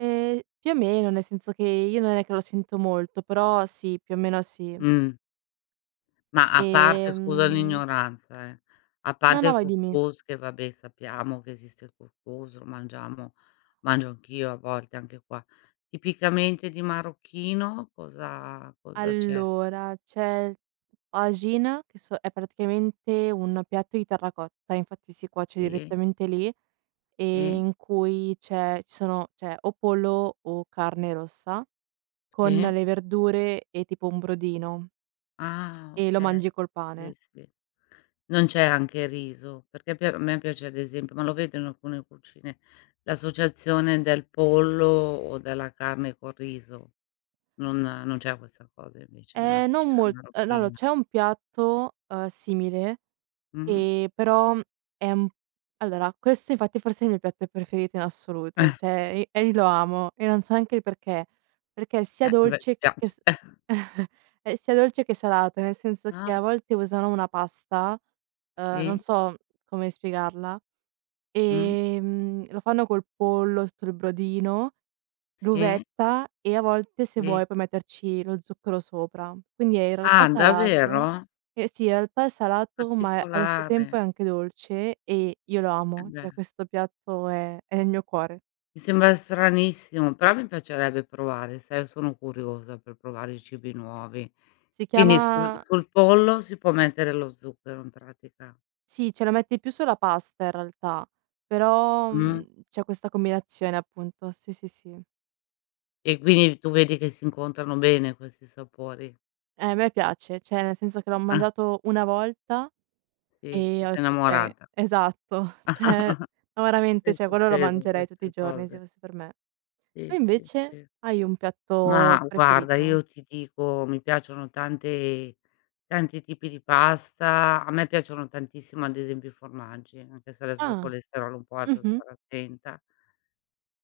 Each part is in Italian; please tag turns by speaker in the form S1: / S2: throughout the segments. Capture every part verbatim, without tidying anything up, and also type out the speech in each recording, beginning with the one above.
S1: Eh, più o meno, nel senso che io non è che lo sento molto, però sì, più o meno sì.
S2: Mh. Ma a parte scusa
S1: Ehm
S2: l'ignoranza, eh, a
S1: No,
S2: parte
S1: no,
S2: il
S1: vai
S2: cous
S1: dimmi.
S2: cous che vabbè sappiamo che esiste il cous cous, lo mangiamo, mangio anch'io a volte anche qua. Tipicamente di marocchino cosa cosa c'è?
S1: Allora, c'è tajine che so è praticamente un piatto di terracotta, infatti si cuoce
S2: Sì.
S1: direttamente lì,
S2: Sì.
S1: ehm, in cui c'è ci sono c'è o pollo o carne rossa, con
S2: Sì.
S1: le verdure e tipo un brodino.
S2: Ah,
S1: E lo
S2: okay.
S1: mangi col
S2: Sì,
S1: pane.
S2: sì. Non c'è anche riso, perché pi a me piace ad esempio ma lo vedo in alcune cucine, l'associazione del pollo o della carne col riso. Non non c'è questa cosa invece nella
S1: Ehm, non
S2: cucina
S1: molt ehm, no allò
S2: marocchina?
S1: c'è un piatto, ehm, simile,
S2: Mh.
S1: ehm, però è un p allora questo infatti è forse il mio piatto preferito in assoluto, ceh i e io lo amo e non so anche il perché: perché è sia
S2: Eh, beh,
S1: dolce che
S2: piace,
S1: s
S2: eh.
S1: è sia dolce che salato, nel senso che
S2: Ah.
S1: a volte usano una pasta, uhm, non
S2: Sì.
S1: so, come spiegarla,
S2: Mh.
S1: ehm, lo fanno col pollo, sul brodino,
S2: Sì.
S1: l'uvetta e a volte se
S2: Sì.
S1: vuoi, puoi metterci lo zucchero sopra. Quindi è in realtà
S2: Ah,
S1: salato,
S2: davvero?
S1: eh, sì in realtà è salato, ma è allo stesso tempo
S2: Particolare.
S1: è anche dolce e io lo amo,
S2: Embè.
S1: ceh questo piatto è è il mio cuore.
S2: Mi sembra stranissimo, però mi piacerebbe provare, sai io sono curiosa per provare i cibi nuovi.
S1: Si
S2: Quindi sul
S1: chiama
S2: sul pollo si può mettere lo zucchero in pratica.
S1: Sì, ce la metti più sulla pasta in realtà, però,
S2: Mh.
S1: mhmm, c'è questa combinazione appunto, sì, sì, sì.
S2: E quini tu vedi che si incontrano bene questi sapori.
S1: Eh, a me piace, ceh nel senso che l'ho
S2: Ah.
S1: mangiato una volta
S2: Sì, ti
S1: e ho
S2: sei
S1: detto: "Okay"
S2: innamorata.
S1: esatto; ceh, no,
S2: Eh,
S1: veramente quello lo
S2: succedono
S1: mangerei tutti i
S2: queste
S1: giorni se
S2: cose.
S1: fosse per me. Tu
S2: Sì, sì,
S1: invece?
S2: sì.
S1: Hai un
S2: Ma
S1: piatto
S2: guarda,
S1: preferito?
S2: io ti dico, mi piacciono tante tanti tipi di pasta. A me piacciono tantissimo ad esempio i formaggi, anche se adesso col
S1: Ah,
S2: colesterolo è un po' alto devo
S1: mh-mh.
S2: stare attenta.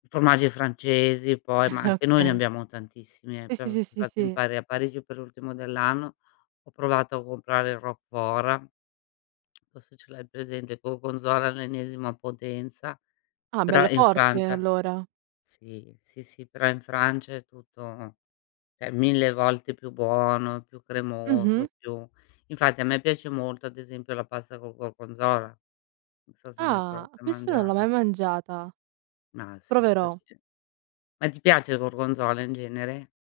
S2: Formaggi francesi poi, ma anche noi ne
S1: Okay.
S2: abbiamo tantissimi, eh,
S1: Sì,
S2: però
S1: sì,
S2: son
S1: sì,
S2: stato in
S1: sì.
S2: Pari a Parigi per l'ultimo dell'anno, ho provato a comprare il Roquefort forse ce l'hai presente, Gorgonzola all'ennesima potenza,
S1: Ah
S2: però
S1: bello
S2: in
S1: forte,
S2: Francia.
S1: allora.
S2: Sì, sì, sì, però in Francia è tutto ceh mille volte più buono, più
S1: Mh-mh.
S2: cremoso, più infatti a me piace molto ad esempio la pasta col gorgonzola. Non so se mai
S1: Ah.
S2: provato a
S1: Questa non l'ho
S2: mangiarla.
S1: mai mangiata.
S2: Ma sì, è
S1: Proverò.
S2: facile. Ma ti piace il gorgonzola in genere?